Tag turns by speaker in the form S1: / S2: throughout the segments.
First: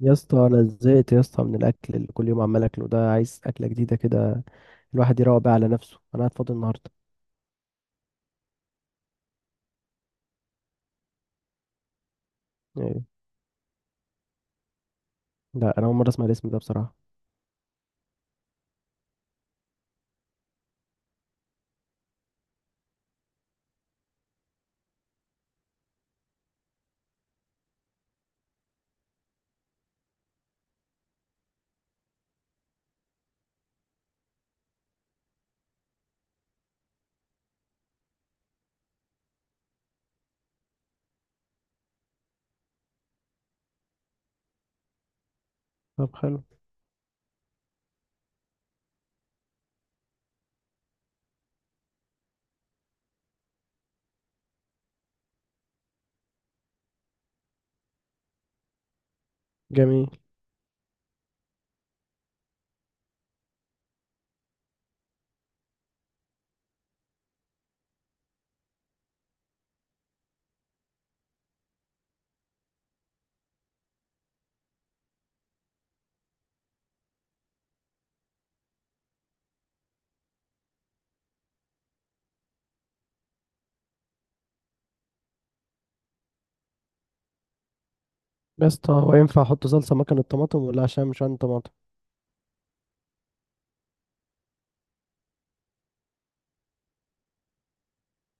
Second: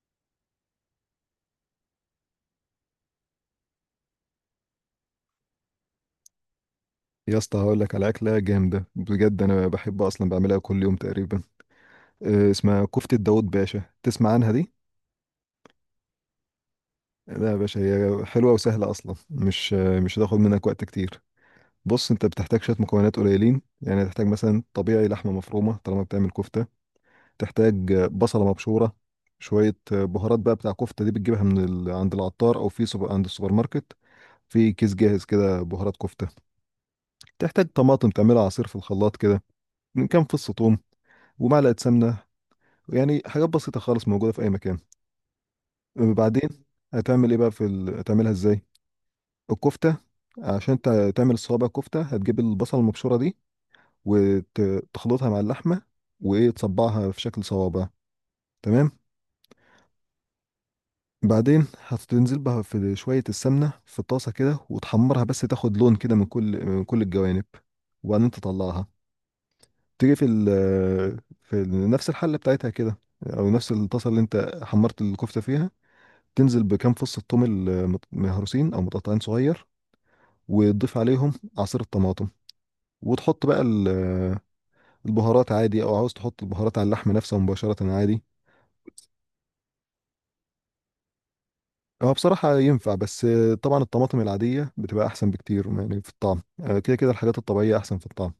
S1: يا اسطى، انا زهقت يا اسطى من الاكل اللي كل يوم عمال اكله ده. عايز اكله جديده كده الواحد يروق بيها على نفسه. انا قاعد فاضي النهارده.
S2: يا اسطى، هقول لك على اكله جامده بجد. انا بحب اصلا بعملها كل يوم تقريبا. اسمها
S1: إيه؟
S2: كفته داوود باشا، تسمع عنها دي؟
S1: لا، انا اول مره اسمع الاسم ده بصراحه.
S2: لا يا باشا، هي حلوه وسهله اصلا. مش هتاخد منك وقت كتير. بص، انت بتحتاج شويه مكونات قليلين. يعني هتحتاج مثلا طبيعي لحمه مفرومه طالما بتعمل كفته. تحتاج بصله مبشوره. شويه بهارات بقى بتاع كفته دي، بتجيبها عند العطار او عند السوبر ماركت. في كيس جاهز كده بهارات كفته. تحتاج طماطم تعملها عصير في الخلاط كده، من كام فص ثوم ومعلقه سمنه. يعني حاجات بسيطة خالص، موجودة في أي مكان.
S1: طب، حلو.
S2: بعدين هتعمل إيه بقى؟ هتعملها إزاي الكفتة؟ عشان تعمل الصوابع كفتة، هتجيب البصل المبشورة دي وتخلطها مع اللحمة، وإيه تصبعها في شكل صوابع. تمام.
S1: جميل.
S2: بعدين هتنزل بها في شوية السمنة في الطاسة كده، وتحمرها بس تاخد لون كده من كل الجوانب، وبعدين تطلعها. تيجي نفس الحلة بتاعتها كده، أو نفس الطاسة اللي أنت حمرت الكفتة فيها. تنزل بكام فص الثوم مهروسين او متقطعين صغير، وتضيف عليهم عصير الطماطم. وتحط بقى البهارات عادي، او عاوز تحط البهارات على اللحم نفسه مباشرة عادي.
S1: يا اسطى، هو ينفع احط صلصه مكان الطماطم ولا؟ عشان مش عندي طماطم.
S2: هو بصراحة ينفع، بس طبعا الطماطم العادية بتبقى أحسن بكتير يعني في الطعم. كده كده الحاجات الطبيعية أحسن في الطعم.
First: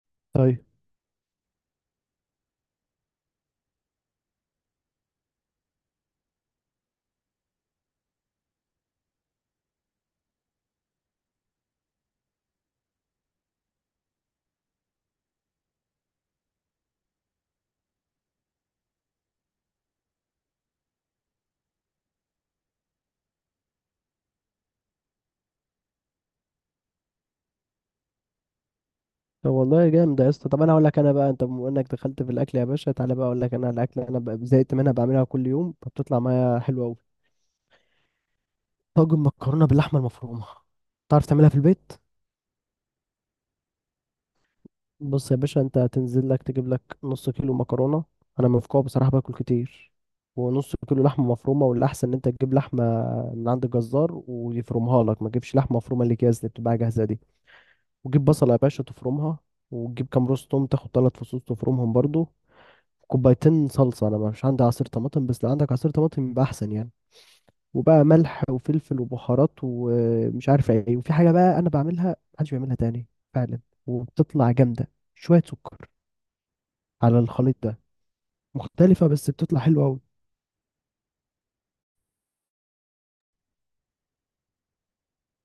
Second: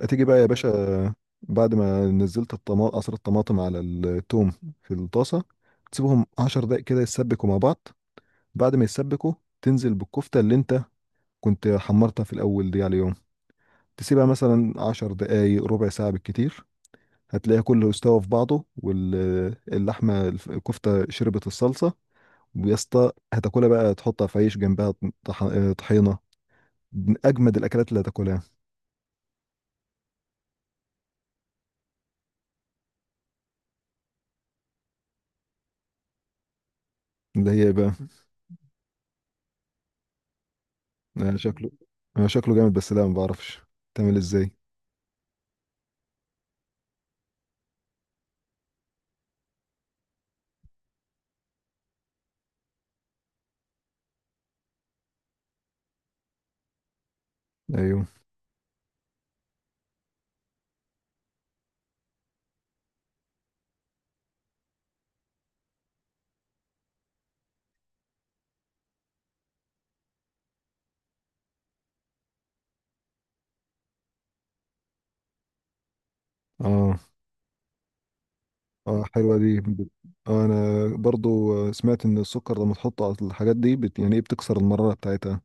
S2: هتيجي بقى يا
S1: طيب.
S2: باشا. آه، بعد ما نزلت الطماطم عصير الطماطم على التوم في الطاسة، تسيبهم 10 دقايق كده يتسبكوا مع بعض. بعد ما يتسبكوا، تنزل بالكفتة اللي انت كنت حمرتها في الأول دي عليهم. تسيبها مثلا 10 دقايق، ربع ساعة بالكتير. هتلاقيها كله استوى في بعضه، واللحمة الف- الكفتة شربت الصلصة. ويا اسطى هتاكلها بقى، تحطها في عيش جنبها. طح- طحينة. من أجمد الأكلات اللي هتاكلها.
S1: طب والله جامد يا اسطى. طب انا اقول لك انا بقى، انت بما انك دخلت في الاكل يا باشا تعالى بقى اقول لك انا على الاكل. انا بقى زهقت منها، بعملها كل يوم فبتطلع معايا حلوه قوي.
S2: اللي هي بقى.
S1: طاجن مكرونه باللحمه المفرومه. تعرف
S2: آه،
S1: تعملها في
S2: شكله.
S1: البيت؟
S2: آه، شكله جامد، بس لا ما بعرفش تعمل ازاي.
S1: بص يا باشا، انت هتنزل لك تجيب لك نص كيلو مكرونه. انا من فوق بصراحه باكل كتير. ونص كيلو لحمه مفرومه، والاحسن ان انت تجيب لحمه من عند الجزار ويفرمها لك. ما تجيبش لحمه مفرومه اللي جاهز، اللي بتبقى جاهزه دي.
S2: ايوه.
S1: وجيب بصله يا باشا تفرمها. وتجيب كام روز توم، تاخد ثلاث فصوص تفرمهم برضو. كوبايتين صلصه. انا مش عندي عصير طماطم بس لو عندك عصير طماطم يبقى احسن يعني. وبقى ملح وفلفل وبهارات ومش عارف ايه. وفي حاجه بقى انا بعملها محدش بيعملها تاني فعلا، وبتطلع جامده. شويه سكر
S2: اه.
S1: على الخليط ده،
S2: اه،
S1: مختلفة بس
S2: حلوة
S1: بتطلع
S2: دي
S1: حلوة أوي.
S2: انا برضو سمعت ان السكر لما تحطه على الحاجات دي يعني ايه بتكسر المرارة بتاعتها.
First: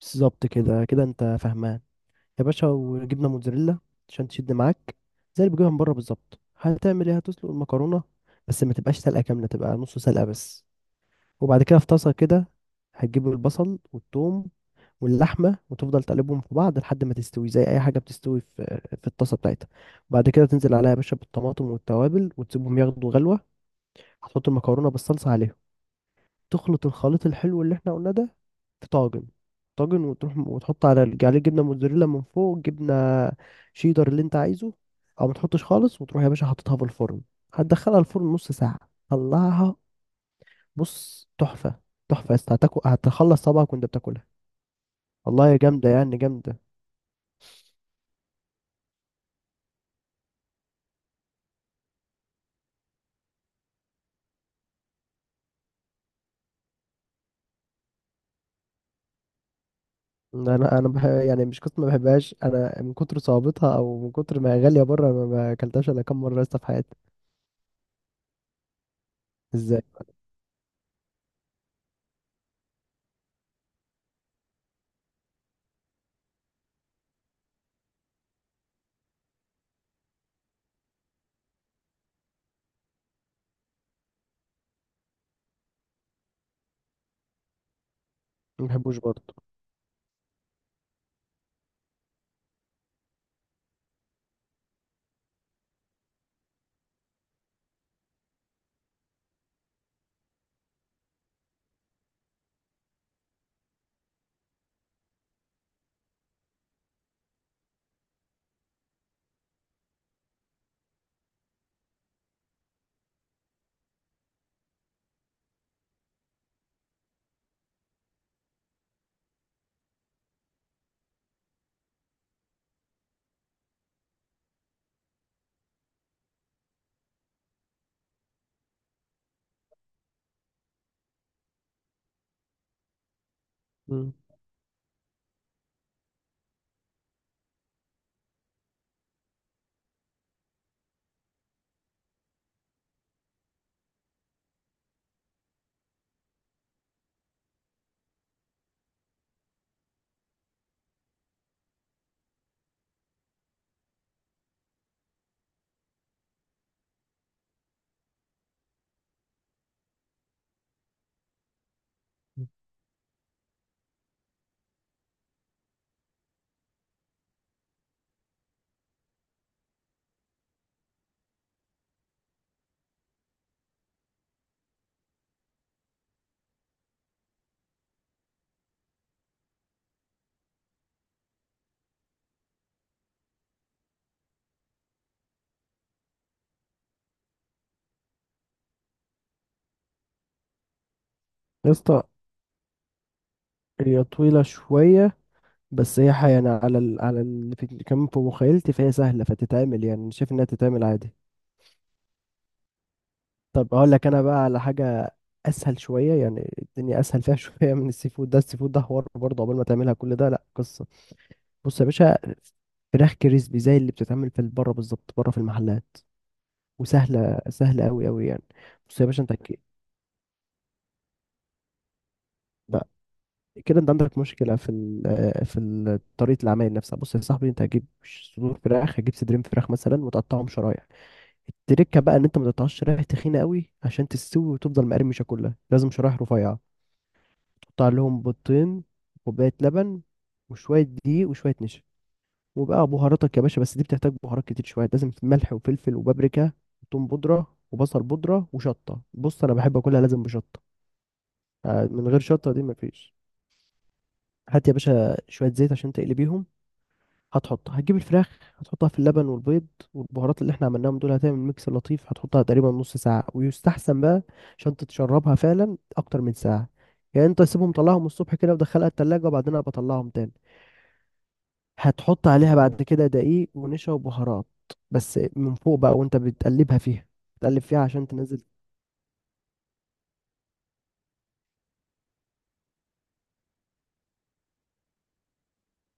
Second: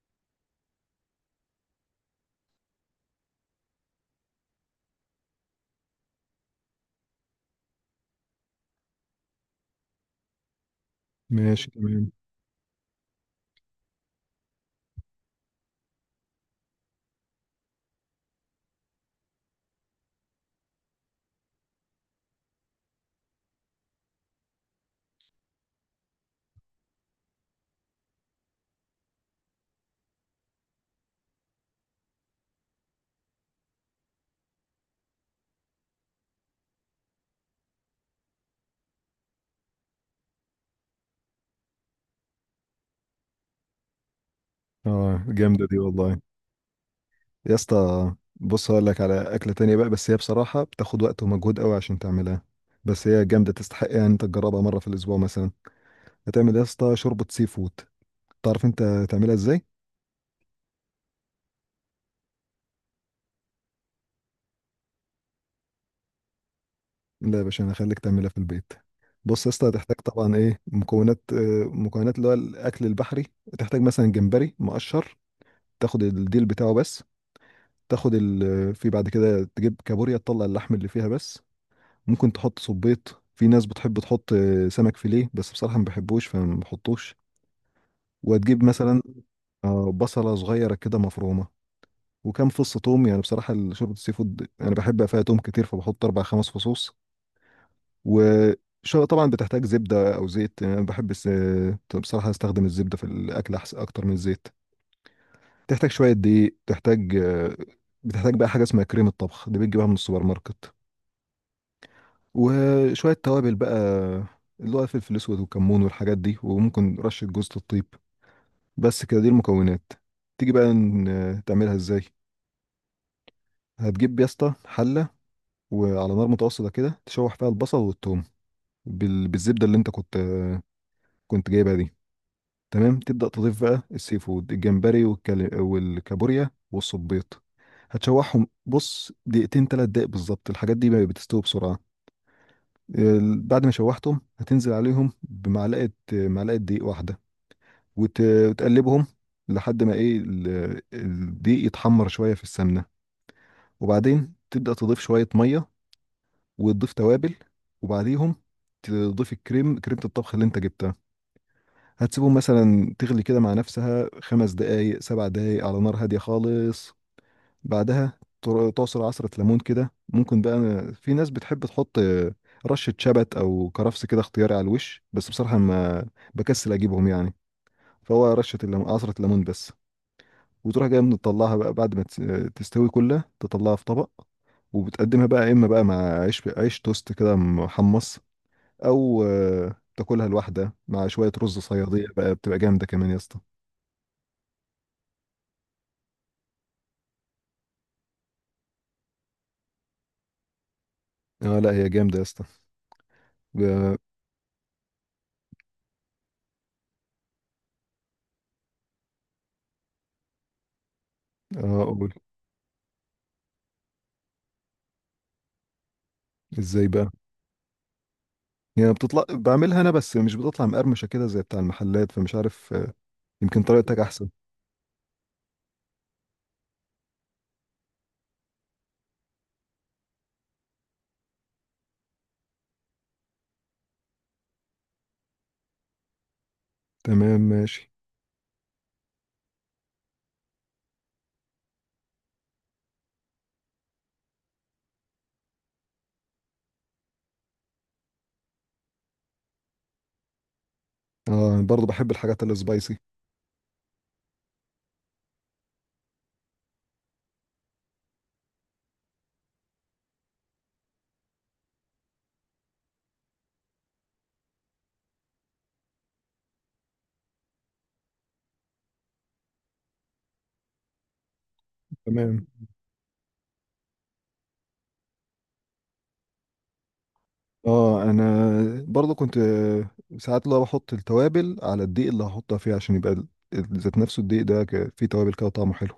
S1: بالظبط، كده كده أنت فاهمان. يا باشا، وجبنة موتزاريلا عشان تشد معاك، زي اللي بتجيبها من بره بالظبط. هتعمل إيه؟ هتسلق المكرونة بس ما تبقاش سلقة كاملة، تبقى نص سلقة بس. وبعد
S2: ماشي
S1: كده في
S2: تمام.
S1: طاسة كده هتجيب البصل والثوم واللحمة وتفضل تقلبهم في بعض لحد ما تستوي زي أي حاجة بتستوي في الطاسة بتاعتها. وبعد كده تنزل عليها يا باشا بالطماطم والتوابل وتسيبهم ياخدوا غلوة. هتحط المكرونة بالصلصة عليهم، تخلط الخليط الحلو اللي احنا قلنا ده في طاجن وتروح وتحط على عليه جبنه موتزاريلا من فوق، جبنه شيدر اللي انت عايزه او ما تحطش خالص. وتروح يا باشا حاططها في الفرن، هتدخلها الفرن نص ساعه. طلعها. بص، تحفه. تحفه يا اسطى، هتاكل هتخلص صبعك وانت بتاكلها.
S2: اه،
S1: والله يا
S2: جامدة دي
S1: جامده، يعني
S2: والله.
S1: جامده.
S2: يا اسطى بص، هقول لك على اكله تانية بقى. بس هي بصراحه بتاخد وقت ومجهود قوي عشان تعملها. بس هي جامده، تستحق يعني انت تجربها مره في الاسبوع مثلا. هتعمل يا اسطى شوربه سي فود. تعرف انت تعملها ازاي؟
S1: انا يعني مش قصة ما بحبهاش. انا من كتر صعوبتها او من كتر ما هي غاليه بره ما اكلتهاش الا كام مره يا اسطى في حياتي.
S2: لا يا باشا، انا هخليك تعملها في البيت. بص يا اسطى،
S1: ازاي؟
S2: هتحتاج طبعا ايه مكونات اللي هو الاكل البحري. تحتاج مثلا جمبري مقشر، تاخد الديل بتاعه بس. في بعد كده تجيب كابوريا، تطلع اللحم اللي فيها بس. ممكن تحط صبيط، في ناس بتحب تحط سمك فيليه، بس بصراحة ما بحبوش فما بحطوش. وهتجيب
S1: ما بحبوش
S2: مثلا
S1: برضه.
S2: بصلة صغيرة كده مفرومة، وكام فص توم. يعني بصراحة شوربة السي فود أنا بحب فيها توم كتير، فبحط أربع خمس فصوص. و طبعا بتحتاج زبدة أو زيت. يعني أنا بحب بصراحة أستخدم الزبدة في الأكل أحسن أكتر من الزيت. تحتاج شوية دقيق. تحتاج آه، بتحتاج بقى حاجة اسمها كريمة طبخ، دي بتجيبها من السوبر ماركت. وشوية توابل بقى، اللي هو فلفل اسود وكمون والحاجات دي، وممكن رشة جوز الطيب. بس كده دي المكونات. تيجي بقى تعملها ازاي. هتجيب يا اسطى حلة، وعلى نار متوسطة كده تشوح فيها البصل والثوم بالزبدة اللي انت كنت جايبها دي. تمام، تبدأ تضيف بقى
S1: مم.
S2: السي فود، الجمبري والكابوريا والصبيط. هتشوحهم، بص دقيقتين 3 دقايق بالظبط، الحاجات دي ما بتستوي بسرعة. بعد ما شوحتهم، هتنزل عليهم بمعلقة دقيق واحدة، وتقلبهم لحد ما ايه الدقيق يتحمر شوية في السمنة. وبعدين تبدأ تضيف شوية مية، وتضيف توابل، وبعديهم تضيف كريمة الطبخ اللي انت جبتها. هتسيبهم مثلا تغلي كده مع نفسها، 5 دقايق 7 دقايق على نار هادية خالص. بعدها تعصر عصرة ليمون كده، ممكن بقى. في ناس بتحب تحط رشة شبت أو كرفس كده، اختياري على الوش، بس بصراحة ما بكسل أجيبهم يعني. فهو رشة الليمون عصرة ليمون بس. وتروح جاي مطلعها بقى، بعد ما تستوي كلها تطلعها في طبق. وبتقدمها بقى، إما بقى مع عيش، عيش توست كده محمص، أو تاكلها لوحدها مع شوية رز
S1: يا اسطى،
S2: صيادية، بقى بتبقى جامدة كمان يا اسطى.
S1: هي طويلة شوية بس هي يعني على اللي كمان في مخيلتي، فهي سهلة فتتعمل، يعني أنا شايف إنها تتعمل عادي.
S2: اه، لا هي جامدة يا اسطى.
S1: طب أقول
S2: ب-
S1: لك أنا بقى على حاجة أسهل شوية، يعني الدنيا أسهل فيها شوية من السي فود ده. السي فود ده حوار برضه، عقبال ما تعملها كل ده لأ قصة. بص
S2: اه
S1: يا
S2: قول.
S1: باشا، فراخ كريسبي زي اللي بتتعمل في بره بالظبط، بره في المحلات.
S2: ازاي بقى؟
S1: وسهلة، سهلة أوي أوي يعني.
S2: هي
S1: بص يا باشا
S2: بتطلع
S1: أنت أكيد
S2: بعملها انا، بس مش بتطلع مقرمشه كده زي بتاع المحلات، فمش عارف يمكن
S1: كده انت
S2: طريقتك
S1: عندك
S2: احسن.
S1: مشكله في ال- آه، في ال- طريقه العمايل نفسها. بص يا صاحبي، انت هتجيب صدور فراخ، هتجيب صدرين فراخ مثلا وتقطعهم شرايح. التركه بقى ان انت ما تقطعش شرايح تخينه قوي، عشان تستوي وتفضل مقرمشه كلها لازم شرايح رفيعه.
S2: تمام، ماشي.
S1: تقطع لهم بيضتين، كوبايه لبن، وشويه دقيق وشويه نشا. وبقى بهاراتك يا باشا، بس دي بتحتاج بهارات كتير شويه، لازم ملح وفلفل وبابريكا وثوم بودره وبصل بودره وشطه. بص، انا بحب اكلها لازم بشطه.
S2: اه، برضه
S1: آه، من
S2: بحب
S1: غير
S2: الحاجات
S1: شطه دي
S2: السبايسي.
S1: مفيش. هات يا باشا شويه زيت عشان تقلي بيهم. هتجيب الفراخ، هتحطها في اللبن والبيض والبهارات اللي احنا عملناهم دول، هتعمل ميكس لطيف. هتحطها تقريبا نص ساعة ويستحسن بقى، عشان تتشربها فعلا أكتر من ساعة. يعني انت سيبهم، طلعهم الصبح كده ودخلها التلاجة وبعدين أنا بطلعهم تاني. هتحط
S2: تمام.
S1: عليها بعد كده دقيق ونشا وبهارات بس من فوق بقى، وانت بتقلبها فيها. بتقلب فيها
S2: اه،
S1: عشان تنزل.
S2: انا برضه كنت ساعات لو بحط التوابل على الدقيق اللي هحطها فيه، عشان يبقى ذات نفسه الدقيق ده فيه توابل كده طعمه حلو.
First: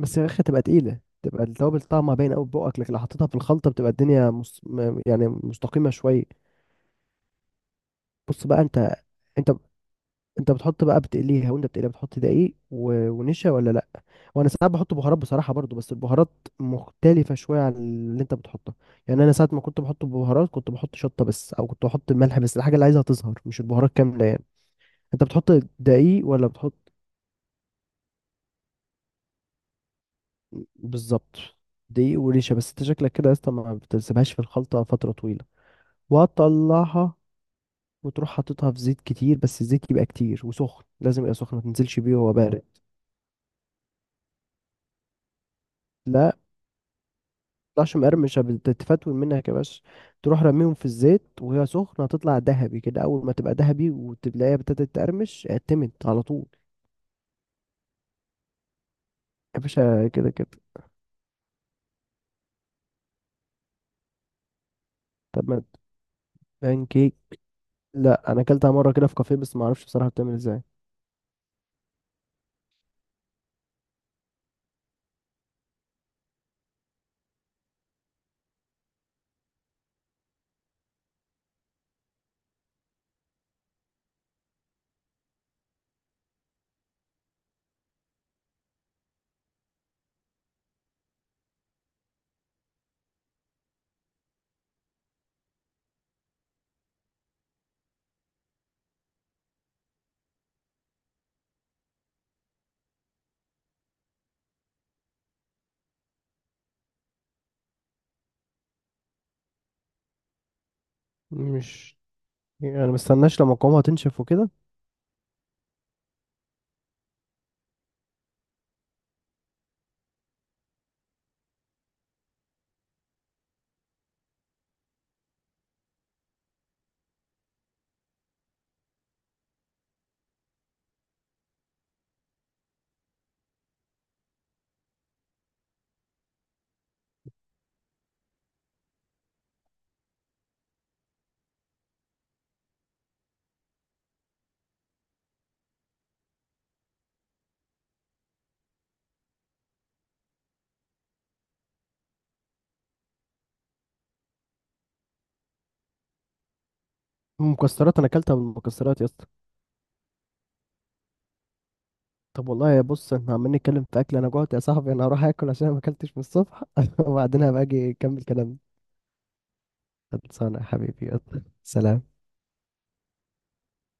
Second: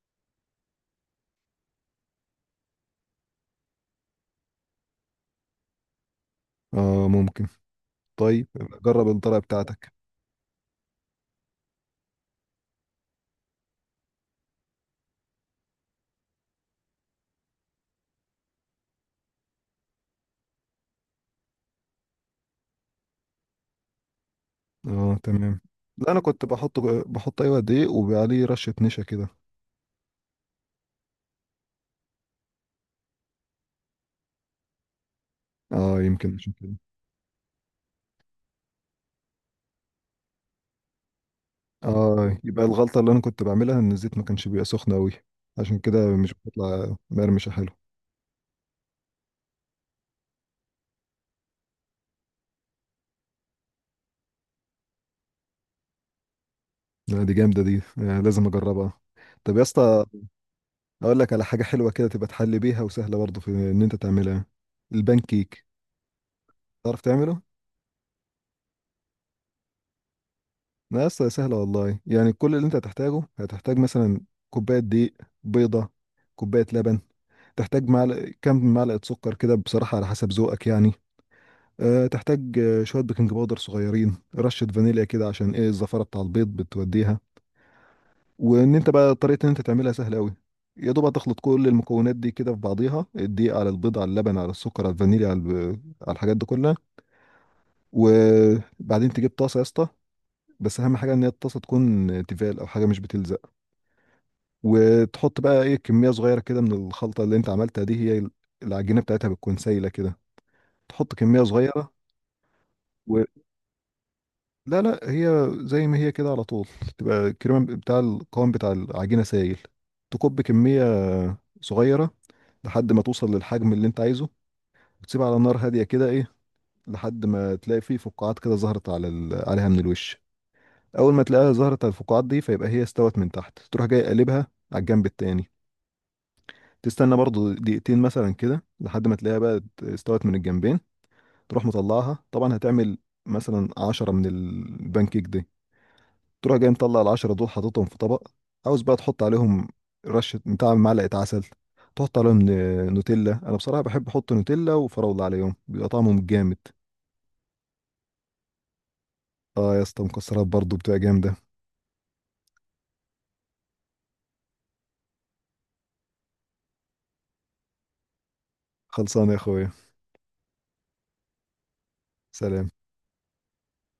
S1: بس يا اخي تبقى تقيلة، تبقى التوابل طعمها باين قوي في بقك، لكن لو حطيتها في الخلطة بتبقى الدنيا يعني مستقيمة شوية.
S2: اه، ممكن.
S1: بص
S2: طيب،
S1: بقى،
S2: جرب الطريقه
S1: انت
S2: بتاعتك.
S1: انت بتحط بقى بتقليها، وانت بتقليها بتحط دقيق ونشا ولا لا؟ وانا ساعات بحط بهارات بصراحه برضو، بس البهارات مختلفه شويه عن اللي انت بتحطها. يعني انا ساعات ما كنت بحط بهارات، كنت بحط شطه بس او كنت بحط ملح بس، الحاجه اللي عايزها تظهر مش البهارات كامله يعني.
S2: اه،
S1: انت بتحط
S2: تمام. لا، انا
S1: دقيق
S2: كنت
S1: ولا بتحط؟
S2: بحط ايوه، دقيق وعليه رشه نشا كده.
S1: بالظبط، دقيق ونشا. بس انت شكلك كده يا اسطى ما بتسيبهاش في الخلطه فتره طويله.
S2: اه، يمكن عشان كده.
S1: وهتطلعها وتروح حاططها في زيت كتير، بس الزيت يبقى كتير وسخن، لازم يبقى سخن ما تنزلش بيه وهو
S2: اه،
S1: بارد.
S2: يبقى الغلطة اللي انا كنت بعملها ان الزيت ما كانش بيبقى سخن قوي، عشان كده
S1: لا،
S2: مش بتطلع مقرمشة حلو.
S1: تطلعش مقرمشة بتتفتول منك يا باشا. تروح رميهم في الزيت وهي سخنة هتطلع ذهبي كده، أول ما تبقى ذهبي وتلاقيها ابتدت تقرمش اعتمد على طول.
S2: لا، دي جامدة دي لازم اجربها. طب
S1: يا
S2: يا اسطى،
S1: باشا، كده كده.
S2: اقول لك على حاجة حلوة كده تبقى تحل بيها، وسهلة برضه في ان انت تعملها. البان
S1: طب ما،
S2: كيك،
S1: بان
S2: تعرف
S1: كيك.
S2: تعمله؟
S1: لا، أنا أكلتها مرة كده في كافيه بس ما أعرفش بصراحة بتعمل إزاي.
S2: لا يا اسطى، سهلة والله. يعني كل اللي انت هتحتاجه، هتحتاج مثلا كوباية دقيق، بيضة، كوباية لبن. تحتاج كام معلقة سكر كده، بصراحة على حسب ذوقك يعني. أه، تحتاج شوية بيكنج باودر صغيرين، رشة فانيليا كده عشان ايه الزفارة بتاع البيض بتوديها. وان انت بقى طريقة ان انت تعملها سهلة قوي. يا دوب هتخلط كل المكونات دي كده في بعضيها، الدقيق على البيض على اللبن على السكر على الفانيليا على الحاجات دي كلها. وبعدين تجيب طاسة يا اسطى، بس اهم حاجة ان هي الطاسة تكون تيفال او حاجة مش بتلزق. وتحط بقى ايه كمية صغيرة كده من الخلطة اللي انت عملتها دي. هي العجينة بتاعتها بتكون سايلة كده. تحط كمية صغيرة.
S1: مش يعني أنا مستناش لما قوامها تنشف وكده؟
S2: لا، لا، هي زي ما هي كده على طول، تبقى الكريمة بتاع القوام بتاع العجينة سايل. تكب كمية صغيرة لحد ما توصل للحجم اللي انت عايزه، وتسيبها على نار هادية كده ايه، لحد ما تلاقي فيه فقاعات كده ظهرت عليها من الوش. اول ما تلاقيها ظهرت على الفقاعات دي، فيبقى هي استوت من تحت. تروح جاي قلبها على الجنب التاني، تستنى برضو دقيقتين مثلا كده، لحد ما تلاقيها بقى استوت من الجنبين. تروح مطلعها طبعا. هتعمل مثلا 10 من البانكيك، تروح جاي مطلع العشرة دول حاططهم في طبق. عاوز بقى تحط عليهم رشة بتاع معلقة عسل، تحط عليهم نوتيلا. أنا بصراحة بحب أحط نوتيلا وفراولة عليهم، بيبقى طعمهم جامد.
S1: المكسرات، أنا أكلتها بالمكسرات يا اسطى.
S2: آه يا اسطى، مكسرات برضه بتبقى جامدة.
S1: طب والله يا، بص احنا عمالين نتكلم في أكل، أنا جوعت يا صاحبي، أنا هروح آكل عشان أنا ما أكلتش من الصبح وبعدين هبقى أجي أكمل كلامي.
S2: خلصانة يا أخويا.
S1: خلصانة يا حبيبي، يلا. سلام.
S2: سلام.